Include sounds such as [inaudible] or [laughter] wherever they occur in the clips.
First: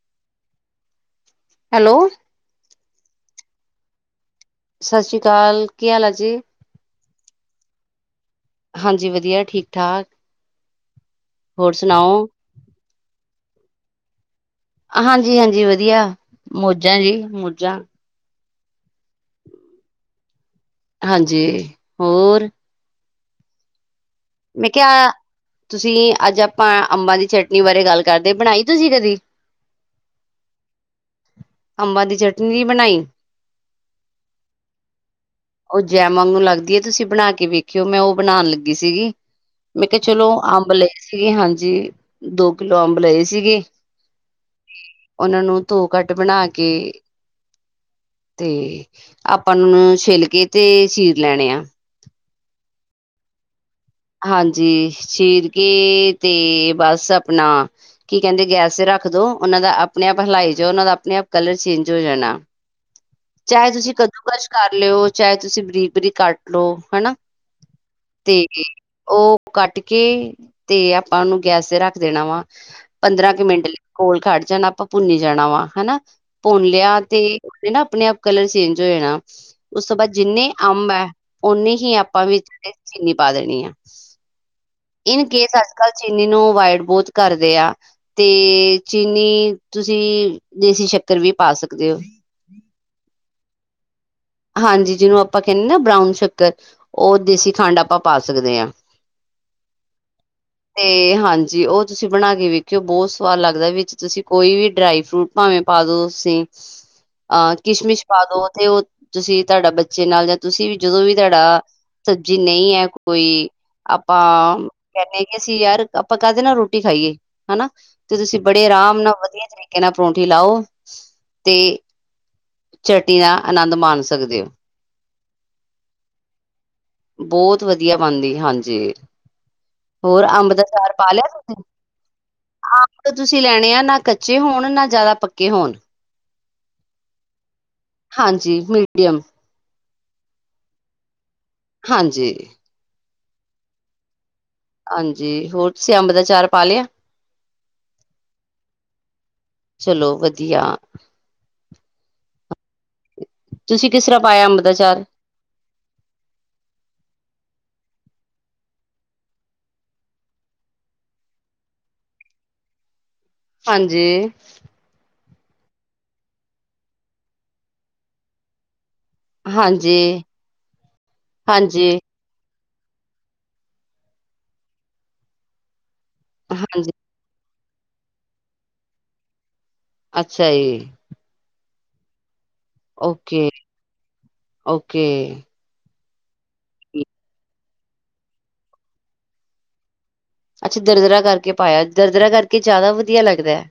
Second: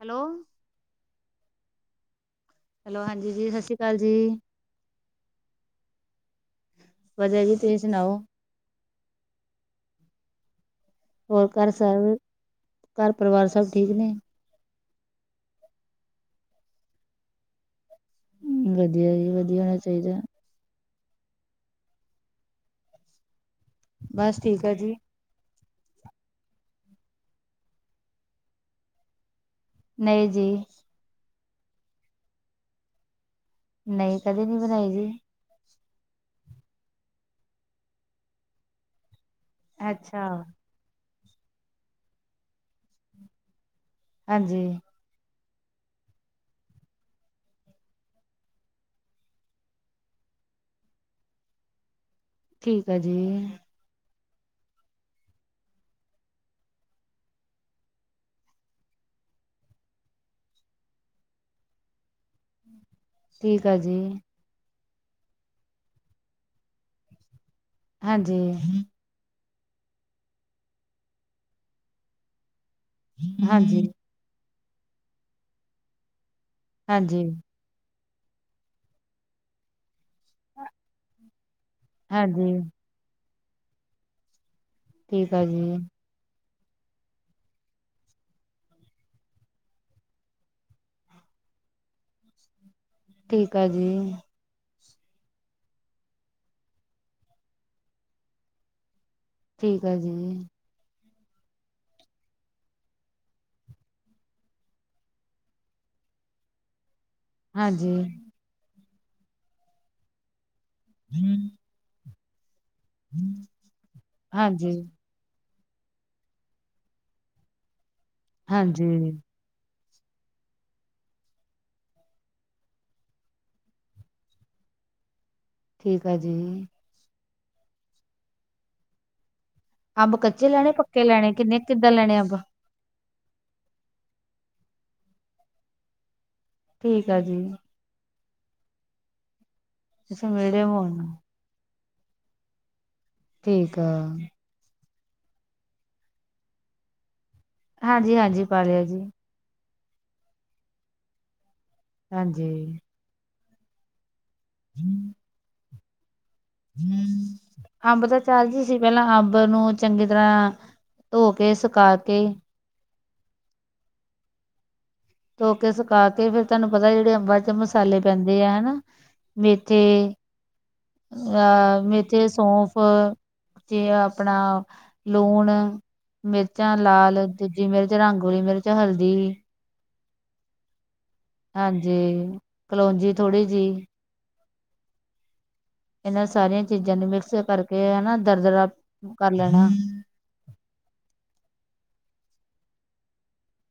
Hello hello hello ਹਾਂਜੀ ਜੀ। ਸਤਿ ਸ਼੍ਰੀ ਅਕਾਲ ਜੀ। ਸਤਿ ਸ੍ਰੀ ਅਕਾਲ ਕੀ ਹਾਲ ਆ ਜੀ। ਵਧੀਆ ਜੀ। ਤੁਸੀਂ ਸੁਣਾਓ ਹਾਂਜੀ ਵਧੀਆ, ਠੀਕ- ਠਾਕ। ਹੋਰ ਘਰ ਸਭ ਘਰ ਪਰਿਵਾਰ ਸਭ ਠੀਕ ਨੇ? ਹਾਂਜੀ -ਹਾਂਜੀ ਵਧੀਆ, ਮੌਜਾਂ ਜੀ ਮੌਜਾਂ। ਵਧੀਆ ਜੀ ਵਧੀਆ ਹੋਣਾ ਚਾਹੀਦਾ। ਹਾਂਜੀ। ਹੋਰ ਬਸ ਠੀਕ ਮੈਂ ਹੈ ਜੀ ਕਿਹਾ ਤੁਸੀਂ ਅੱਜ ਆਪਾਂ ਅੰਬਾਂ ਦੀ ਚਟਨੀ ਬਾਰੇ ਗੱਲ ਕਰਦੇ, ਬਣਾਈ ਤੁਸੀਂ ਕਦੀ?? ਨਹੀਂ ਜੀ। ਅੰਬਾ ਦੀ ਚਟਨੀ ਨੀ ਬਣਾਈ। ਨਹੀਂ, ਕਦੇ ਨਹੀਂ ਬਣਾਈ ਜੀ। ਉਹ ਜੈ ਮਾਂਗੂ ਲੱਗਦੀ ਐ, ਤੁਸੀਂ ਬਣਾ ਕੇ ਵੇਖਿਓ ਮੈਂ ਉਹ ਬਣਾਉਣ ਲੱਗੀ ਸੀਗੀ। ਮੈਂ ਕਿਹਾ ਚਲੋ ਅੱਛਾ ਅੰਬ ਲਏ ਸੀਗੇ। ਹਾਂਜੀ, ਦੋ ਕਿਲੋ ਅੰਬ ਲਏ ਸੀਗੇ। ਹਾਂਜੀ। ਉਹਨਾਂ ਨੂੰ ਧੋ ਕੱਟ ਬਣਾ ਕੇ ਤੇ ਆਪਾਂ ਉਹਨਾ ਨੂੰ ਛਿੱਲ ਕੇ ਤੇ ਚੀਰ ਲੈਣੇ ਆ। ਠੀਕ ਹੈ ਜੀ। ਹਾਂਜੀ, ਚੀਰ ਕੇ ਤੇ ਬਸ ਆਪਣਾ ਕੀ ਕਹਿੰਦੇ ਗੈਸ ਤੇ ਰੱਖ ਦੋ, ਉਹਨਾਂ ਦਾ ਆਪਣੇ ਆਪ ਹਿਲਾਈ ਜਾਉ, ਉਹਨਾਂ ਦਾ ਆਪਣੇ ਆਪ ਕਲਰ ਚੇਂਜ ਹੋ ਜਾਣਾ। ਠੀਕ ਚਾਹੇ ਆ ਤੁਸੀਂ ਜੀ ਕੱਦੂਕਸ਼ ਕਰ ਲਿਓ, ਚਾਹੇ ਤੁਸੀਂ ਬਰੀਬ -ਬਰੀਕ ਕੱਟ ਲਉ। ਹਨਾ ਹਾਂਜੀ ਤੇ ਉਹ ਕੱਟ ਕੇ ਤੇ ਆਪਾਂ ਉਹਨੂੰ ਗੈਸ ਤੇ ਰੱਖ ਦੇਣਾ ਵਾ। ਪੰਦਰਾਂ ਕੁ ਮਿੰਟ ਲਈ ਹਾਂਜੀ ਕੋਲ ਖੜ ਜਾਣਾ, ਆਪਾਂ ਭੁੰਨੀ ਜਾਣਾ ਵਾ ਹਨਾ। ਭੁੰਨ ਲਿਆ ਹਾਂਜੀ ਤੇ ਨਾ ਆਪਣੇ ਆਪ ਕਲਰ ਚੇਂਜ ਹੋ ਜਾਣਾ, ਉਸ ਤੋਂ ਬਾਅਦ ਜਿੰਨੇ ਅੰਬ ਐ ਓਨੇ ਹੀ ਆਪਾਂ ਵਿੱਚ ਹਾਂਜੀ ਇਹਦੇ ਚੀਨੀ ਪਾ ਦੇਣੀ ਆ, ਇਨ ਠੀਕ ਆ ਕੇਸ ਜੀ ਅੱਜ-ਕੱਲ ਚੀਨੀ ਨੂੰ ਅਵਾਇਡ ਬਹੁਤ ਕਰਦੇ ਆ। ਤੇ ਚੀਨੀ ਤੁਸੀਂ ਦੇਸੀ ਸ਼ੱਕਰ ਵੀ ਪਾ ਸਕਦੇ ਹੋ। ਠੀਕ ਆ ਜੀ। ਹਾਂਜੀ, ਜਿਹਨੂੰ ਆਪਾਂ ਕਹਿੰਨੇ ਨਾ ਬਰਾਊਨ ਸ਼ੱਕਰ। ਉਹ ਦੇਸੀ ਖੰਡ ਆਪਾਂ ਪਾ ਸਕਦੇ ਹਾਂ। ਠੀਕ ਆ ਜੀ। ਤੇ ਹਾਂਜੀ ਉਹ ਤੁਸੀਂ ਬਣਾ ਕੇ ਵੇਖਿਓ, ਬਹੁਤ ਸਵਾਦ ਲੱਗਦੈ, ਵਿੱਚ ਤੁਸੀਂ ਕੋਈ ਵੀ ਡਰਾਈ ਫਰੂਟ ਭਾਵੇ ਪਾ ਦੋ ਤੁਸੀ। ਆਹ ਹਾਂਜੀ ਕਿਸ਼ਮਿਸ਼ ਪਾ ਦੋ, ਤੇ ਉਹ ਤੁਸੀਂ ਤੁਹਾਡਾ ਬੱਚੇ ਨਾਲ ਜਾਂ ਤੁਸੀਂ ਵੀ ਜਦੋਂ ਵੀ ਤੁਹਾਡਾ ਸਬਜੀ ਨਹੀਂ ਹੈ ਕੋਈ, ਆਪਾਂ ਹਾਂਜੀ ਕਹਿੰਨੇ ਕਿ ਅਸੀਂ ਯਾਰ ਆਪਾਂ ਕਾਹਦੇ ਨਾ ਰੋਟੀ ਖਾਈਏ, ਹਨਾ ਤੇ ਤੁਸੀਂ ਬੜੇ ਆਰਾਮ ਨਾਲ ਹਾਂਜੀ ਵਧੀਆ ਤਰੀਕੇ ਨਾਲ ਪਰੌਂਠੀ ਲਾਓ, ਤੇ ਚਟਨੀ ਦਾ ਆਨੰਦ ਮਾਣ ਸਕਦੇ ਹੋ। ਠੀਕ ਆ ਜੀ। ਬਹੁਤ ਵਧੀਆ ਬਣਦੀ, ਹਾਂਜੀ। ਹੋਰ ਕੱਚੇ ਅੰਬ ਦਾ ਲੈਣੇ ਚਾਰ ਪੱਕੇ ਪਾ ਲਿਆ ਲੈਣੇ ਕਿੰਨੇ ਤੁਸੀਂ? ਕਿੱਦਾਂ ਲੈਣੇ ਅੰਬ ਅੰਬ ਤਾ ਤੁਸੀਂ ਲੈਣੇ ਆ ਨਾ ਕੱਚੇ ਹੋਣ, ਨਾ ਜ਼ਿਆਦਾ ਪੱਕੇ ਹੋਣ। ਠੀਕ ਆ ਜੀ। ਹਾਂਜੀ, ਮੀਡੀਅਮ। [unintelligible] ਹਾਂਜੀ। ਠੀਕ ਆ। ਹਾਂਜੀ, ਹੋਰ ਤੁਸੀਂ ਅੰਬ ਦਾ ਚਾਰ ਪਾ ਲਿਆ? ਹਾਂਜੀ-ਹਾਂਜੀ ਪਾ ਲਿਆ ਜੀ। ਚਲੋ ਵਧੀਆ। ਹਾਂਜੀ ਤੁਸੀਂ ਕਿਸ ਤਰ੍ਹਾਂ ਪਾਇਆ ਅੰਬ ਦਾ ਚਾਰ? [inaudible] ਅੰਬ ਦਾ ਚਾਰ ਜੀ ਅਸੀਂ ਪਹਿਲਾਂ ਅੰਬ ਨੂੰ ਚੰਗੀ ਤਰ੍ਹਾਂ ਧੋ ਕੇ, ਸੁਕਾ ਕੇ ਹਾਂਜੀ ਧੋ ਕੇ ਸੁਕਾ ਕੇ ਫਿਰ ਤੁਹਾਨੂੰ ਪਤਾ ਜਿਹੜੇ ਅੰਬਾਂ ਚ ਮਸਾਲੇ ਪੈਂਦੇ ਆ ਹਨਾ। ਮੇਥੇ ਹਾਂਜੀ [inaudible] ਅ ਹਾਂਜੀ ਮੇ ਤੇੇ ਸੌਫ [inaudible] ਤੇ ਆਪਣਾ ਲੂਣ ਮਿਰਚਾਂ ਹਾਂਜੀ ਲਾਲ, ਦੂਜੀ ਮਿਰਚ ਰੰਗ ਵਾਲੀ ਮਿਰਚ, ਹਲਦੀ ਅੱਖਾਂ ਜੀ। ਹਾਂਜੀ ਕਲੋਂਜੀ ਥੋੜ੍ਹੀ ਓਕੇ, ਜਿਹੀ ਓਕੇ। ਇਹਨਾਂ ਸਾਰੀਆਂ ਚੀਜ਼ਾਂ ਨੂੰ ਮਿਕਸਰ ਕਰਕੇ ਹਨਾ ਦਰ-ਦਰਾ ਕਰ ਲੈਣਾ ਅੱਛਾ ਦਰਦਰਾ ਕਰਕੇ ਪਾਇਆ ਦਰਦਰਾ ਕਰਕੇ ਜ਼ਿਆਦਾ ਵਧੀਆ ਲੱਗਦੈ।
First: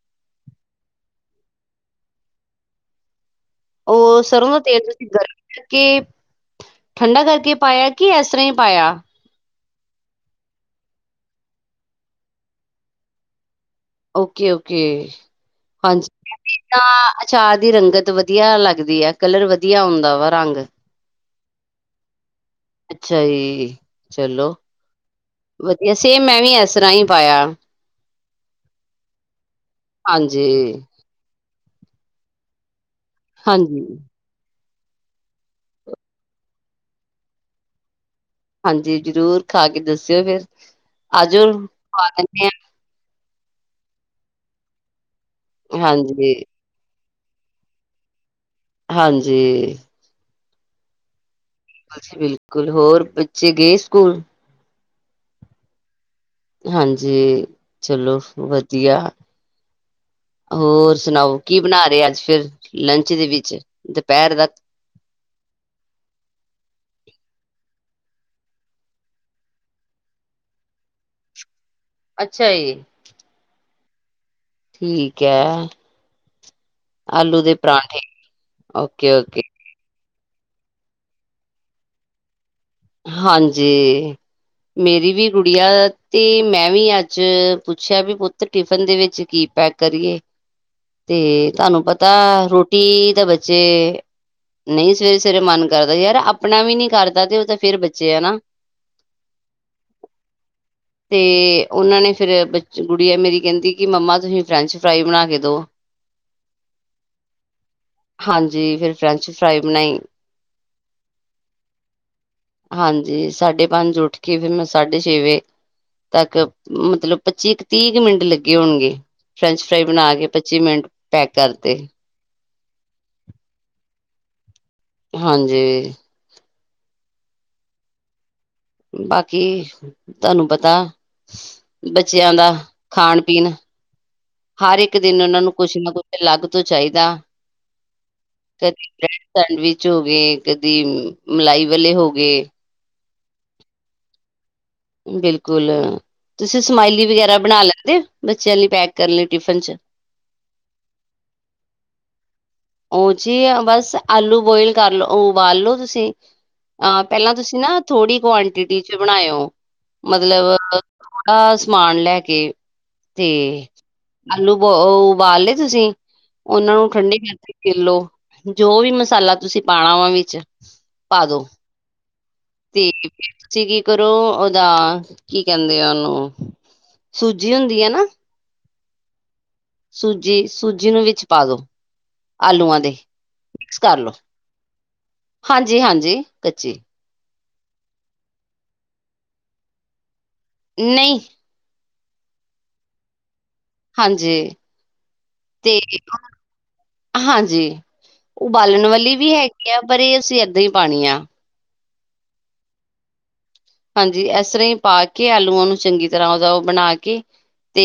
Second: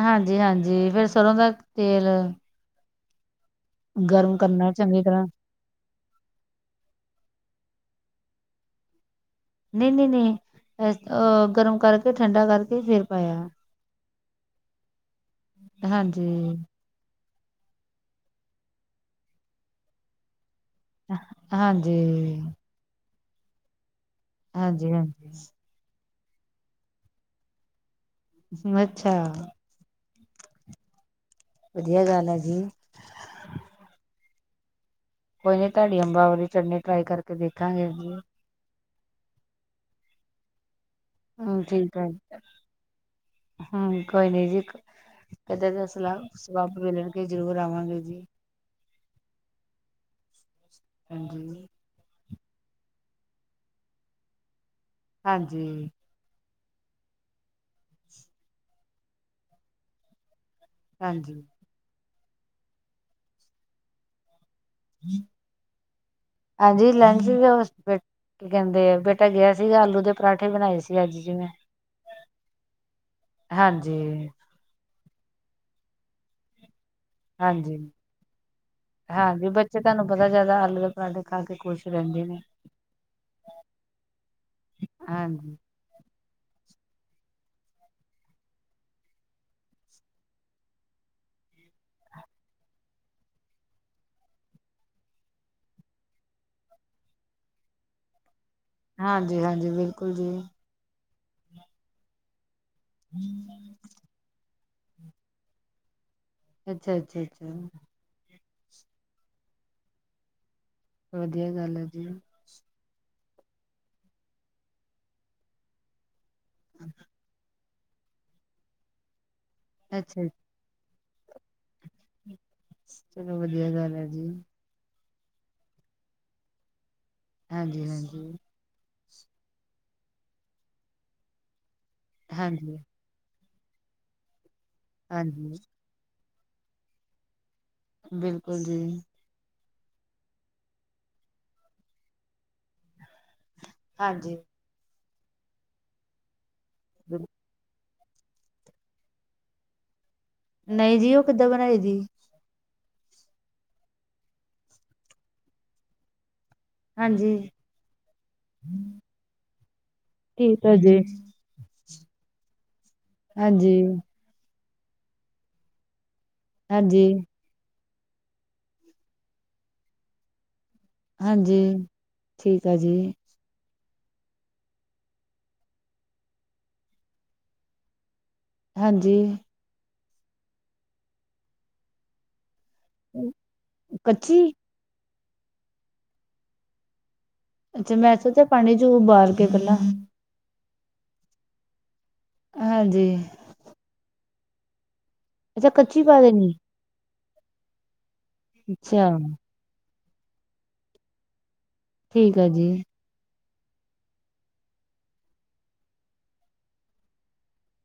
ਹਾਂਜੀ-ਹਾਂਜੀ ਫੇਰ ਸਰ੍ਹੋਂ ਦਾ ਤੇਲ ਉਹ ਗਰਮ ਸਰੋਂ ਦਾ ਕਰਨਾ ਤੇਰ ਚੰਗੀ ਤੁਸੀਂ ਤਰ੍ਹਾਂ ਗਰਮੀਂ ਕਰਕੇ, ਠੰਡਾ ਕਰਕੇ ਪਾਇਆ ਕਿ ਇਸ ਤਰ੍ਹਾਂ ਹੀ ਪਾਇਆ। ਨਹੀਂ-ਨਹੀਂ-ਨਹੀਂ ਹ ਗਰਮ ਕਰਕੇ ਠੰਡਾ ਕਰਕੇ ਫੇਰ ਪਾਇਆ। ਓਕ-ਓਕੇ, ਹਾਂਜੀ ਚਾਹ ਦੀ ਰੰਗਤ ਵਧੀਆ ਲੱਗਦੀ ਆ ਕਲਰ ਵਧੀਆ ਆਉਂਦਾ ਵਾ ਰੰਗ ਹਾਂਜੀ ਅੱਛਾ ਜੀ। ਚਲੋ ਹਾਂਜੀ-ਹਾਂਜੀ। ਵਧੀਆ, ਸੇਮ ਮੈਂ ਵੀ ਇਸ ਤਰ੍ਹਾਂ ਹੀ ਪਾਇਆ। ਅੱਛਾ। ਹਾਂਜੀ। ਵਧੀਆ ਗੱਲ ਆ ਜੀ। ਹਾਂਜੀ ਕੋਈ ਨੀ ਤੁਹਾਡੀ ਅੰਬਾ ਵਾਲੀ ਚਟਨੀ ਟਰਾਈ ਕਰਕੇ ਵੇਖਾਂਗੇ ਅਸੀ ਹਾਂਜੀ ਜ਼ਰੂਰ ਖਾ ਕੇ ਦੱਸਿਓ ਫੇਰ ਆਜਓ ਖੁਆ ਦੇਣੇ ਆ। ਹੂੰ ਕੋਈ ਨੀ ਜੀ ਕਦੇ ਹਾਂ ਦਾ ਸਲਾ ਹਾਂਜੀ ਸਬੱਬ ਮਿਲਣ ਕੇ ਜ਼ਰੂਰ ਆਵਾਂਗੇ ਜੀ। ਹਾਂਜੀ। ਹਾਂਜੀ ਜੀ ਬਿਲਕੁਲ ਹੋਰ ਬੱਚੇ ਗਏ ਸਕੂਲ। ਹਾਂਜੀ ਹਾਂਜੀ ਚਲੋ ਵਧੀਆ। ਹੋਰ ਸੁਣਾਓ ਹਾਂਜੀ ਕੀ ਬਣਾ ਰਹੇ ਅੱਜ ਫਿਰ ਲੰਚ ਦੇ ਵਿੱਚ ਦੁਪਹਿਰ ਦਾ ਆਜ ਲੈਂਚ ਵੀ ਓ [unintelligible] ਕੀ ਕਹਿੰਦੇ ਬੇਟਾ ਗਿਆ ਸੀਗਾ ਆਲੂ ਦੇ ਪਰਾਂਠੇ ਬਣਾਏ ਸੀ ਅੱਜ ਜਿਵੇਂ। ਅੱਛਾ ਜੀ। ਹਾਂਜੀ ਠੀਕ ਐ ਆਲੂ ਦੇ ਹਾਂਜੀ ਪਰਾਂਠੇ ਓਕੇ-ਓਕੇ। ਤਹਾਨੂੰ ਪਤਾ ਜ਼ਿਆਦਾ ਆਲੂ ਦੇ ਪਰਾਂਠੇ ਖਾ ਕੇ ਖੁਸ਼ ਰਹਿੰਦੇ ਨੇ। ਹਾਂਜੀ ਮੇਰੀ ਵੀ ਹਾਂਜੀ ਗੁੜੀਆ ਤੇ ਮੈਂ ਵੀ ਅੱਜ ਪੁੱਛਿਆ ਵੀ ਪੁੱਤ ਟਿਫਨ ਦੇ ਵਿੱਚ ਕੀ ਪੈਕ ਕਰੀਏ। ਤੇ ਤੁਹਾਨੂੰ ਪਤਾ ਰੋ ਟੀ ਤੇ ਬੱਚੇ ਨਹੀਂ ਸਵੇਰੇ-ਸਵੇਰੇ ਮਨ ਕਰਦਾ ਯਾਰ ਆਪਣਾ ਵੀ ਨਹੀਂ ਕਰਦਾ ਤੇ ਉਹ ਤਾਂ ਫੇਰ ਬੱਚੇ ਆ ਹਨਾ। ਹਾਂਜੀ-ਹਾਂਜੀ ਬਿਲਕੁਲ ਜੀ। ਤੇ ਉਹਨਾਂ ਨੇ ਫਿਰ ਬ ਗੁੜੀਆ ਮੇਰੀ ਕਹਿੰਦੀ ਕਿ ਮੰਮਾ ਤੁਸੀਂ ਫਰੈਂਚ-ਫਰਾਈ ਬਣਾ ਕੇ ਦੋ ਅੱਛਾ-ਅੱਛਾ-ਅੱਛਾ ਹਾਂਜੀ ਫਿਰ ਫਰੈਂਚ ਫਰਾਈ ਬਣਾਈ ਵਧੀਆ ਗੱਲ ਹੈ ਜੀ। ਹਾਂਜੀ ਸਾਢੇ ਪੰਜ ਉੱਠ ਕੇ ਫਿਰ ਮੈਂ ਸਾਢੇ ਛੇ ਵਜੇ ਤੱਕ ਮਤਲਬ ਪੱਚੀ ਤੀਹ ਕੁ ਮਿੰਟ ਲੱਗੇ ਹੋਣਗੇ ਫਰੈੰਚ ਫਰਾਈ ਬਣਾ ਕੇ ਅੱਛਾ ਪੰਚੀ ਮਿੰਟ ਚ ਪੈਕ ਕਰਤੇ। ਚਲੋ ਵਧੀਆ ਗੱਲ ਐ ਜੀ ਹਾਂਜੀ। ਹਾਂਜੀ ਹਾਂਜੀ ਬਾਕੀ ਤਹਾਨੂੰ ਪਤਾ ਬੱਚਿਆਂ ਦਾ ਹਾਂਜੀ ਖਾਣ ਪੀਣ ਹਰ ਇੱਕ ਦਿਨ ਉਹਨਾਂ ਨੂੰ ਹਾਂਜੀ ਕੁਛ ਨਾ ਕੁਛ ਅਲੱਗ ਤੋ ਚਾਹੀਦਾ ਬਿਲਕੁਲ ਕਦੀ ਜੀ। ਬ੍ਰੈਡ ਸੈਂਡਵਿਚ ਹੋ ਗਏ ਕਦੀ ਮਲਾਈ ਵਾਲੇ ਹੋ ਗਏ ਹਾਂਜੀ ਬਿਲਕੁਲ ਤੁਸੀਂ ਸਮਾਇਲੀ ਬਿਲ ਵਗੈਰਾ ਬਣਾ ਲੈਂਦੇ ਬੱਚਿਆਂ ਲਈ ਪੈਕ ਕਰਨ ਲਈ ਟਿਫਨ ਚ ਨਹੀਂ ਜੀ ਉਹ ਕਿੱਦਾਂ ਬਣਾਈ ਦੀ। ਉਹ ਜੀ ਬਸ ਆਲੂ ਬੋਇਲ ਕਰਲੋ ਉਬਾਲ ਲੋੋ ਤੁਸੀਂ ਪਹਿਲਾ ਹਾਂਜੀ ਤੁਸੀਂ ਨਾ ਥੋੜ੍ਹੀ ਕੁਆਂਟਿਟੀ ਚ ਬਣਾਇੳ ਮਤਲਬ ਠੀਕ ਆ ਜੀ ਥੋੜਾ ਸਮਾਨ ਲੈ ਕੇ ਤੇ ਹਾਂਜੀ ਆਲੂ ਬ ਉਬਾਲ ਲਏ ਤੁਸੀਂ ਉਹਨਾਂ ਨੂੰ ਹਾਂਜੀ ਠੰਡੀ ਕਰਕੇ ਕਿਲੋ ਜੋ ਵੀ ਮਸਾਲਾ ਤੁਸੀਂ ਪਾਣਾ ਵਾ ਵਿੱਚ ਪਾਦੋ ਹਾਂਜੀ ਠੀਕ ਆ ਤੇ ਜੀ ਤੁਸੀਂ ਕੀ ਕਰੋ ਉਹਦਾ ਕੀ ਕਹਿੰਦੇ ਉਹਨੂੰ ਸੂਜੀ ਹੁੰਦੀ ਐ ਨਾ। ਹਾਂਜੀ ਸੂਜੀ ਸੂਜੀ ਨੂੰ ਵਿੱਚ ਪਾ ਦੋ ਆਲੂਆਂ ਦੇ ਮਿਕਸ ਕਰ ਲੋ। ਕੱਚੀ ਹਾਂਜੀ -ਹਾਂਜੀ ਕੱਚੀ ਅੱਛਾ ਮੈਂ ਸੋਚਿਆ ਚ ਪਾਣੀ ਚੂ ਉਬਾਲ ਕੇ ਪਹਿਲਾਂ। ਨਹੀਂ ਹਾਂਜੀ ਹਾਂਜੀ ਅੱਛਾ ਤੇ ਕੱਚੀ ਪਾ ਦੇਣੀ ਹਾਂਜੀ ਉਬਾਲਣ ਅੱਛਾ ਵਾਲੀ ਵੀ ਹੈਗੀ ਆ ਪਰ ਇਹ ਅਸੀਂ ਇੱਦਾਂ ਹੀ ਪਾਉਣੀ ਆ। ਠੀਕ ਆ ਜੀ ਹਾਂਜੀ ਇਸ ਤਰ੍ਹਾਂ ਹੀ ਪਾ ਕੇ ਆਲੂਆਂ ਨੂੰ ਚੰਗੀ ਤਰ੍ਹਾਂ ਉਹਦਾ ਉਹ ਬਣਾ ਕੇ ਤੇ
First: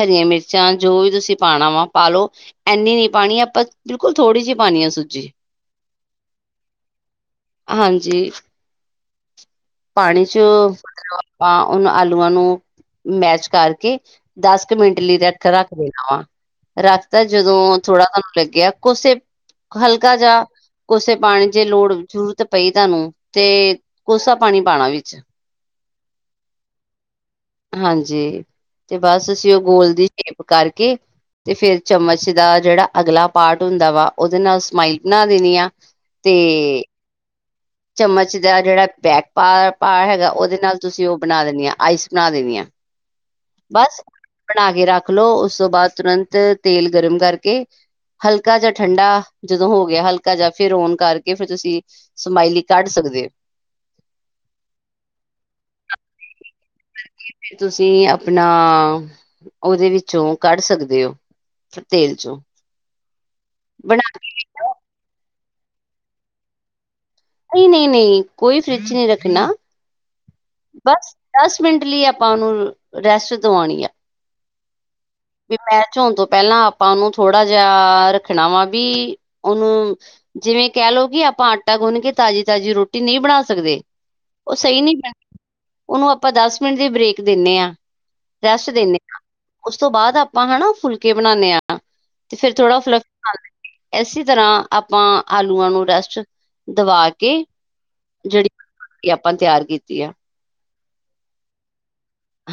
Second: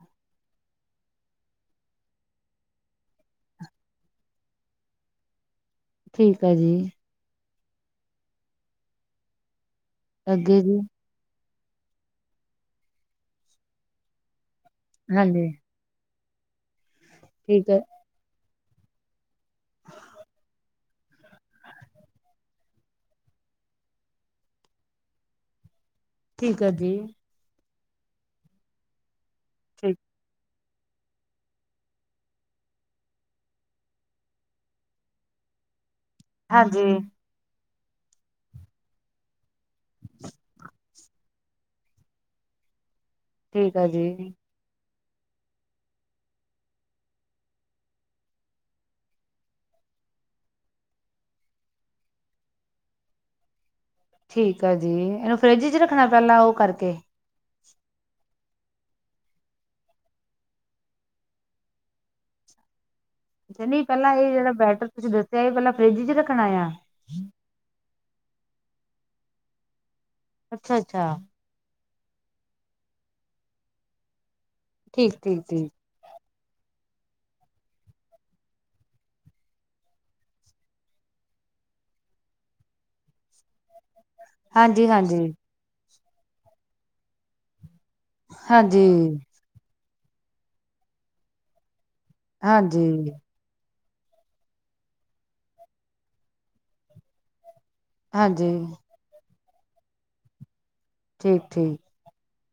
ਹਰੀਆਂ ਮਿਰਚਾਂ ਜੋ ਵੀ ਤੁਸੀਂ ਪਾਣਾ ਵਾ ਪਾਲਓ ਐਨੀ ਨੀ ਪਾਣੀ ਆਪਾਂ ਬਿਲਕੁਲ ਥੋੜ੍ਹੀ ਜੀ ਪਾਣੀ ਆ ਆਪਾ ਸੂਜੀ। ਠੀਕ ਆ ਜੀ। ਹਾਂਜੀ। ਪਾਣੀ ਚ ਅੱਗੇ ਜੀ ਆਪਾਂ ਉਨਾਂ ਆਲੂਆਂ ਨੂੰ ਮੈਸ਼ ਕਰਕੇ ਦਸ ਕ ਮਿੰਟ ਲਈ ਹਾਂਜੀ ਰੱਖ-ਰੱਖ ਦੇਣਾ ਵਾ ਰੱਖ ਤਾਂ ਠੀਕ ਜਦੋਂ ਹੈ ਥੋੜਾ ਤੁਹਾਨੂੰ ਲੱਗਿਆ ਕੋਸੇ ਹਲਕਾ ਜਾ ਕੋੇਸੋ ਪਾਣੀ ਜੇ ਲੋੜ ਜ਼ਰੂਰਤ ਪਈ ਤੁਹਾਨੂੰ ਤੇ ਕੋਸਾ ਪਾਣੀ ਪਾਣਾ ਵਿੱਚ। ਠੀਕ ਆ ਜੀ। ਹਾਂਜੀ ਤੇ ਬਸ ਅਸੀਂ ਓ ਗੋਲ ਠੀਕ ਦੀ ਸ਼ੇਪ ਕਰਕੇ ਤੇ ਫੇਰ ਚਮਚ ਦਾ ਜੇੜਾ ਅਗਲਾ ਪਾਰਟ ਹੁੰਦਾ ਵਾ ਓਦੇ ਨਾਲ ਸਮਾਈਲ ਬਣਾ ਦੇਣੀ ਆ ਤੇ ਹਾਂਜੀ ਚਮਚ ਦਾ ਜੇੜਾ ਬੈਕ ਪਾ ਭਾ-ਭਾ ਹੈਗਾ ਓਦੇ ਨਾਲ ਤੁਸੀਂ ਓ ਬਣਾ ਦੇਣੀ ਆਈਸ ਬਣਾ ਦੇਣੀ ਆ ਠੀਕ ਆ ਬਸ ਜੀ ਬਣਾ ਕੇ ਰੱਖ ਲੋ ਉਸ ਤੋਂ ਬਾਦ ਤੁਰੰਤ ਤੇਲ ਗਰਮ ਕਰਕੇ ਹਲਕਾ ਜਾ ਠੰਡਾ ਜਦੋਂ ਹੋ ਗਿਆ ਹਲਕਾ ਜਾ ਫ਼ਿਰ ਔਨ ਕਰਕੇ ਫ਼ਿਰ ਤੁਸੀਂ ਸਮਾਇਲੀ ਕੱਢ ਸਕਦੇ ਓ ਠੀਕ ਆ ਜੀ ਇਨੂੰ ਫਰਿੱਜ ਚ ਰੱਖਣਾ ਪੈਲਾਂ ਓ ਕਰਕੇ ਏ ਫੇਰ ਤੁਸੀਂ ਆਪਣਾ ਓਦੇ ਵਿੱਚੋਂ ਕੱਢ ਸਕਦੇ ਓ। ਫੇ ਤੇਲ ਚੋਂ। ਅੱਛਾ ਨੀ ਬਣਾ ਪੈਲਾਂ ਏ ਜੇੜਾ ਬੈਟਰ ਤੁਸੀਂ ਦੱਸਿਆਂ ਏ ਪੈਲਾਂ ਫਰਿੱਜ਼ ਚ ਰੱਖਣਾ ਆ? ਨਈ-ਨਈ ਕੋਈ ਫ਼ਰਿੱਜ਼ ਚ ਨੀ ਰੱਖਣਾ ਅੱਛਾ ਅੱਛਾ ਬਸ ਦਸ ਮਿੰਟ ਲਈ ਆਪਾਂ ਓਨੂੰ ਰੈਸਟ ਦਵਾਣੀ ਐ। ਠੀ ਵੀ ਪੈਚ ਹੋਣ ਤੋਂ ਪੈਲਾਂ ਆਪਾਂ ਉਨੂੰ ਥੋੜ੍ਹਾ ਜਾ ਰੱਖਣਾ ਵਾ ਵੀ ਓਨੂੰ ਜਿਵੇਂ ਕੈ ਲੋ ਕੀ ਆਪਾਂ ਆਟਾ ਗੁੰਨ ਕੇ ਤਾਜ਼ੀ-ਤਾਜ਼ੀ ਰੋਟੀ ਨਈ ਬਣਾ ਸਕਦੇ ਓ ਸਈ ਹਾਂਜੀ ਨੀ ਹਾਂਜੀ [unintelligible] ਉਨੂੰ ਆਪਾਂ ਮਿੰਟ ਦੀ ਬ੍ਰੇਕ ਦਿੰਨੇ ਆ ਰੈਸਟ ਹਾਂਜੀ। ਦਿੰਨੇ ਆ ਉਸ ਤੋਂ ਬਾਦ ਆਪਾਂ ਹਨਾ ਫੁਲਕੇ ਬਣਾ ਨੇ ਤੇ ਫ਼ੇਰ ਥੋੜ੍ਹਾ ਫਲ ਹਾਂਜੀ [unintelligible] ਐਸੀ ਤਰ੍ਹਾਂ ਆਪਾਂ ਆਲੂਆਂ ਨੂੰ ਰੈਸਟ ਦਵਾ ਕੇ ਹਾਂਜੀ ਜੇੜੀ [inaudible] ਤਿਆਰ ਕੀਤੀ ਆ ਠੀਕ-ਠੀਕ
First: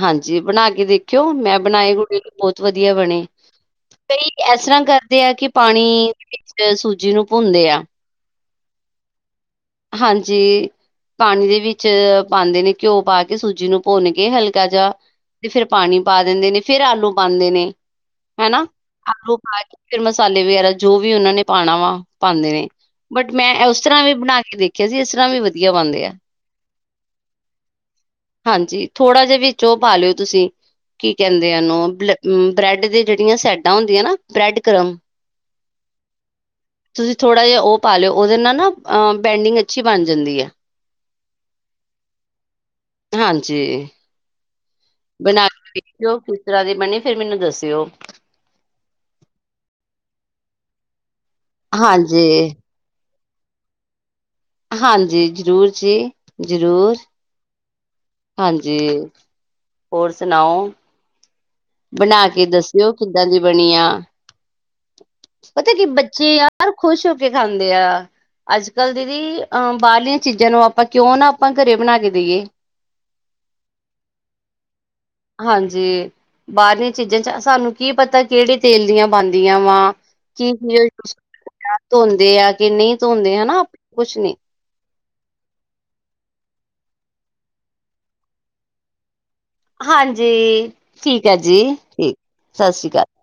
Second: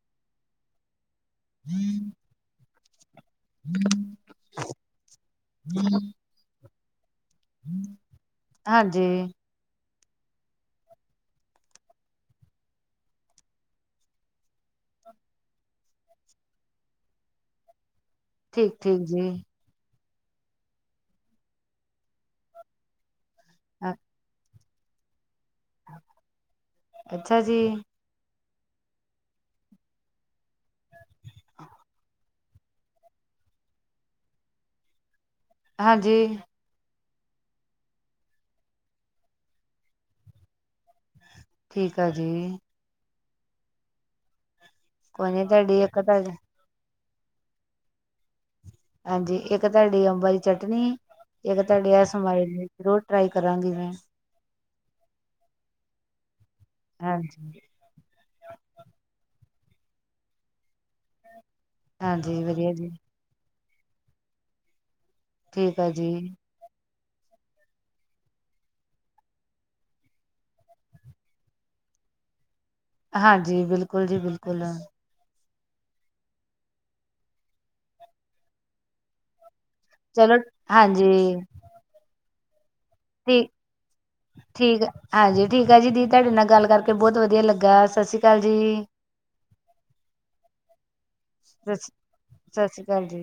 ਹਾਂਜੀ ਬਣਾ ਕੇ ਦੇਖਿਓ ਮੈਂ ਬਣਾਏ ਹੋਏ ਨੇ ਬੋਤ ਵਧੀਆਂ ਬਣੇ ਕਈ ਐਸ ਤਰ੍ਹਾਂ ਕਰਦੇ ਆ ਕੀ ਪਾਣੀ ਦੇ ਵਿੱਚ ਸੂਜੀ ਨੂੰ ਭੁੰਦੇ ਆ। ਹਾਂਜੀ। ਹਾਂਜੀ। ਪਾਣੀ ਦੇ ਵਿੱਚ ਪਾਂਦੇ ਨੇ ਘਿਓ ਪਾਕੇ ਸੂਜੀ ਨੂੰ ਭੁੰਨ ਕੇ ਹਲਕਾ ਜਾ ਤੇ ਫ਼ੇਰ ਪਾਣੀ ਪਾ ਦਿੰਦੇ ਨੇ ਫੇ਼ਰ ਆਲੂ ਪਾਂਦੇ ਨੇ ਹਨਾ ਠੀਕ ਠੀਕ ਜੀ ਆਲੂ ਪਾ ਕੇ ਫ਼ਿਰ ਮਸਾਲੇ ਵਗੈਰਾ ਜੋ ਵੀ ਓਨਾਂ ਨੇ ਪਾਣਾ ਵਾ ਪਾਂਦੇ ਨੇ। ਬਟ ਮੈਂ ਓਸ ਤਰ੍ਹਾਂ ਵੀ ਬਣਾ ਕੇ ਦੇਖਿਆਂ ਸੀ ਏਸ ਤਰ੍ਹਾਂ ਵੀ ਵਧੀਆਂ ਬਣਦੇ ਆ। ਅੱਛਾ ਜੀ। ਹਾਂਜੀ ਥੋੜ੍ਹਾ ਜਾ ਵਿੱਚ ਓ ਪਾ ਲਿਓ ਤੁਸੀਂ ਕੀ ਕੇਂਦੇ ਆ ਓਨੂੰ ਬਲ ਊਂ ਬਰੈੱਡ ਦੇ ਜੇੜੀਆਂ ਸੈਡਾਂ ਹੁੰਦੀਆਂ ਨਾ ਬਰੈੱਡਕਰਮ ਹਾਂਜੀ। ਤੁਸੀਂ ਥੋੜ੍ਹਾ ਜਾ ਓ ਪਾ ਲਿਓ ਓਦੇ ਨਾ ਨਾ ਅ ਬੈਂਡਿੰਗ ਅੱਛੀ ਬਣ ਜਾਂਦੀ ਐ। ਠੀਕ ਆ ਜੀ। ਹਾਂ ਜੀ ਕੋਈ ਨੀ ਬਣਾ ਕੇ ਤੁਹਾਡੀ ਇੱਕ ਵੇਖਿਓ ਤੁਹਾਡੀ ਕਿਸ ਤਰ੍ਹਾਂ ਦੇ ਬਣੇ ਫੇਰ ਮੈਨੂੰ ਦੱਸਿਓ। ਹਾਂਜੀ, ਇੱਕ ਤੁਹਾਡੀ ਅੰਬਾਂ ਦੀ ਚਟਨੀ ਇੱਕ ਤੁਹਾਡੇ ਆ ਹਾਂਜੀ ਸਮਾਈਲੀ ਜ਼ਰੂਰੀ ਟਰਾਈ ਕਰਾਂਗੀ ਮੈਂ। ਹਾਂਜੀ, ਜ਼ਰੂਰ ਜੀ ਜ਼ਰੂਰ। ਹਾਂਜੀ ਹਾਂਜੀ ਹੋਰ ਸੁਣਾਓ? ਬਣਾ ਹਾਂਜੀ ਕੇ ਵਧੀਆ ਜੀ ਦੱਸਿਓ ਕਿੱਦਾਂ ਦੀ ਬਣੀ ਆ ਪਤਾ ਠੀਕ ਕੀ ਆ ਜੀ ਬੱਚੇ ਆ ਆ ਖੁਸ਼ ਹੋ ਕੇ ਖਾਂਦੇ ਆ ਅੱਜ ਕੱਲ੍ਹ ਦੀਦੀ ਅਹ ਬਾਹਰਲੀਆਂ ਚੀਜ਼ਾਂ ਨੂੰ ਆਪਾਂ ਕਿਉਂ ਨਾ ਆਪਾਂ ਘਰੇ ਬਣਾ ਕੇ ਦੇਈਏ। ਹਾਂਜੀ, ਬਿਲਕੁਲ ਜੀ ਬਿਲਕੁਲ। ਹਾਂਜੀ, ਬਾਹਰਲੀਆਂ ਚੀਜ਼ਾਂ ਚ ਸਾਨੂੰ ਕੀ ਪਤਾ ਕਿਹੜੇ ਤੇਲ ਦੀਆਂ ਬਣਦੀਆਂ ਵਾ। ਚਲੋ ਹਾਂਜੀ [unintelligible] ਧੋਂਦੇ ਆ ਕਿ ਨਹੀਂ ਧੋਂਦੇ ਠੀਕ ਹਨਾ ਆਪ ਕੁਛ ਨੀ ਠੀਕ ਆ ਹਾਂਜੀ, ਠੀਕ ਆ ਜੀ ਦੀ ਤੁਹਾਡੇ ਨਾਲ਼ ਗੱਲ ਕਰਕੇ ਬਹੁਤ ਵਧੀਆਂ ਲੱਗਾ ਸਸ੍ਰੀ ਕਾਲ ਜੀ। ਹਾਂਜੀ, ਠੀਕ ਆ ਜੀ ਸਤਿ ਸ਼੍ਰੀ ਠੀਕ ਸਤਿ ਸ਼੍ਰੀ ਸਸੀ ਕਾਲ। ਅਕਾਲ ਜੀ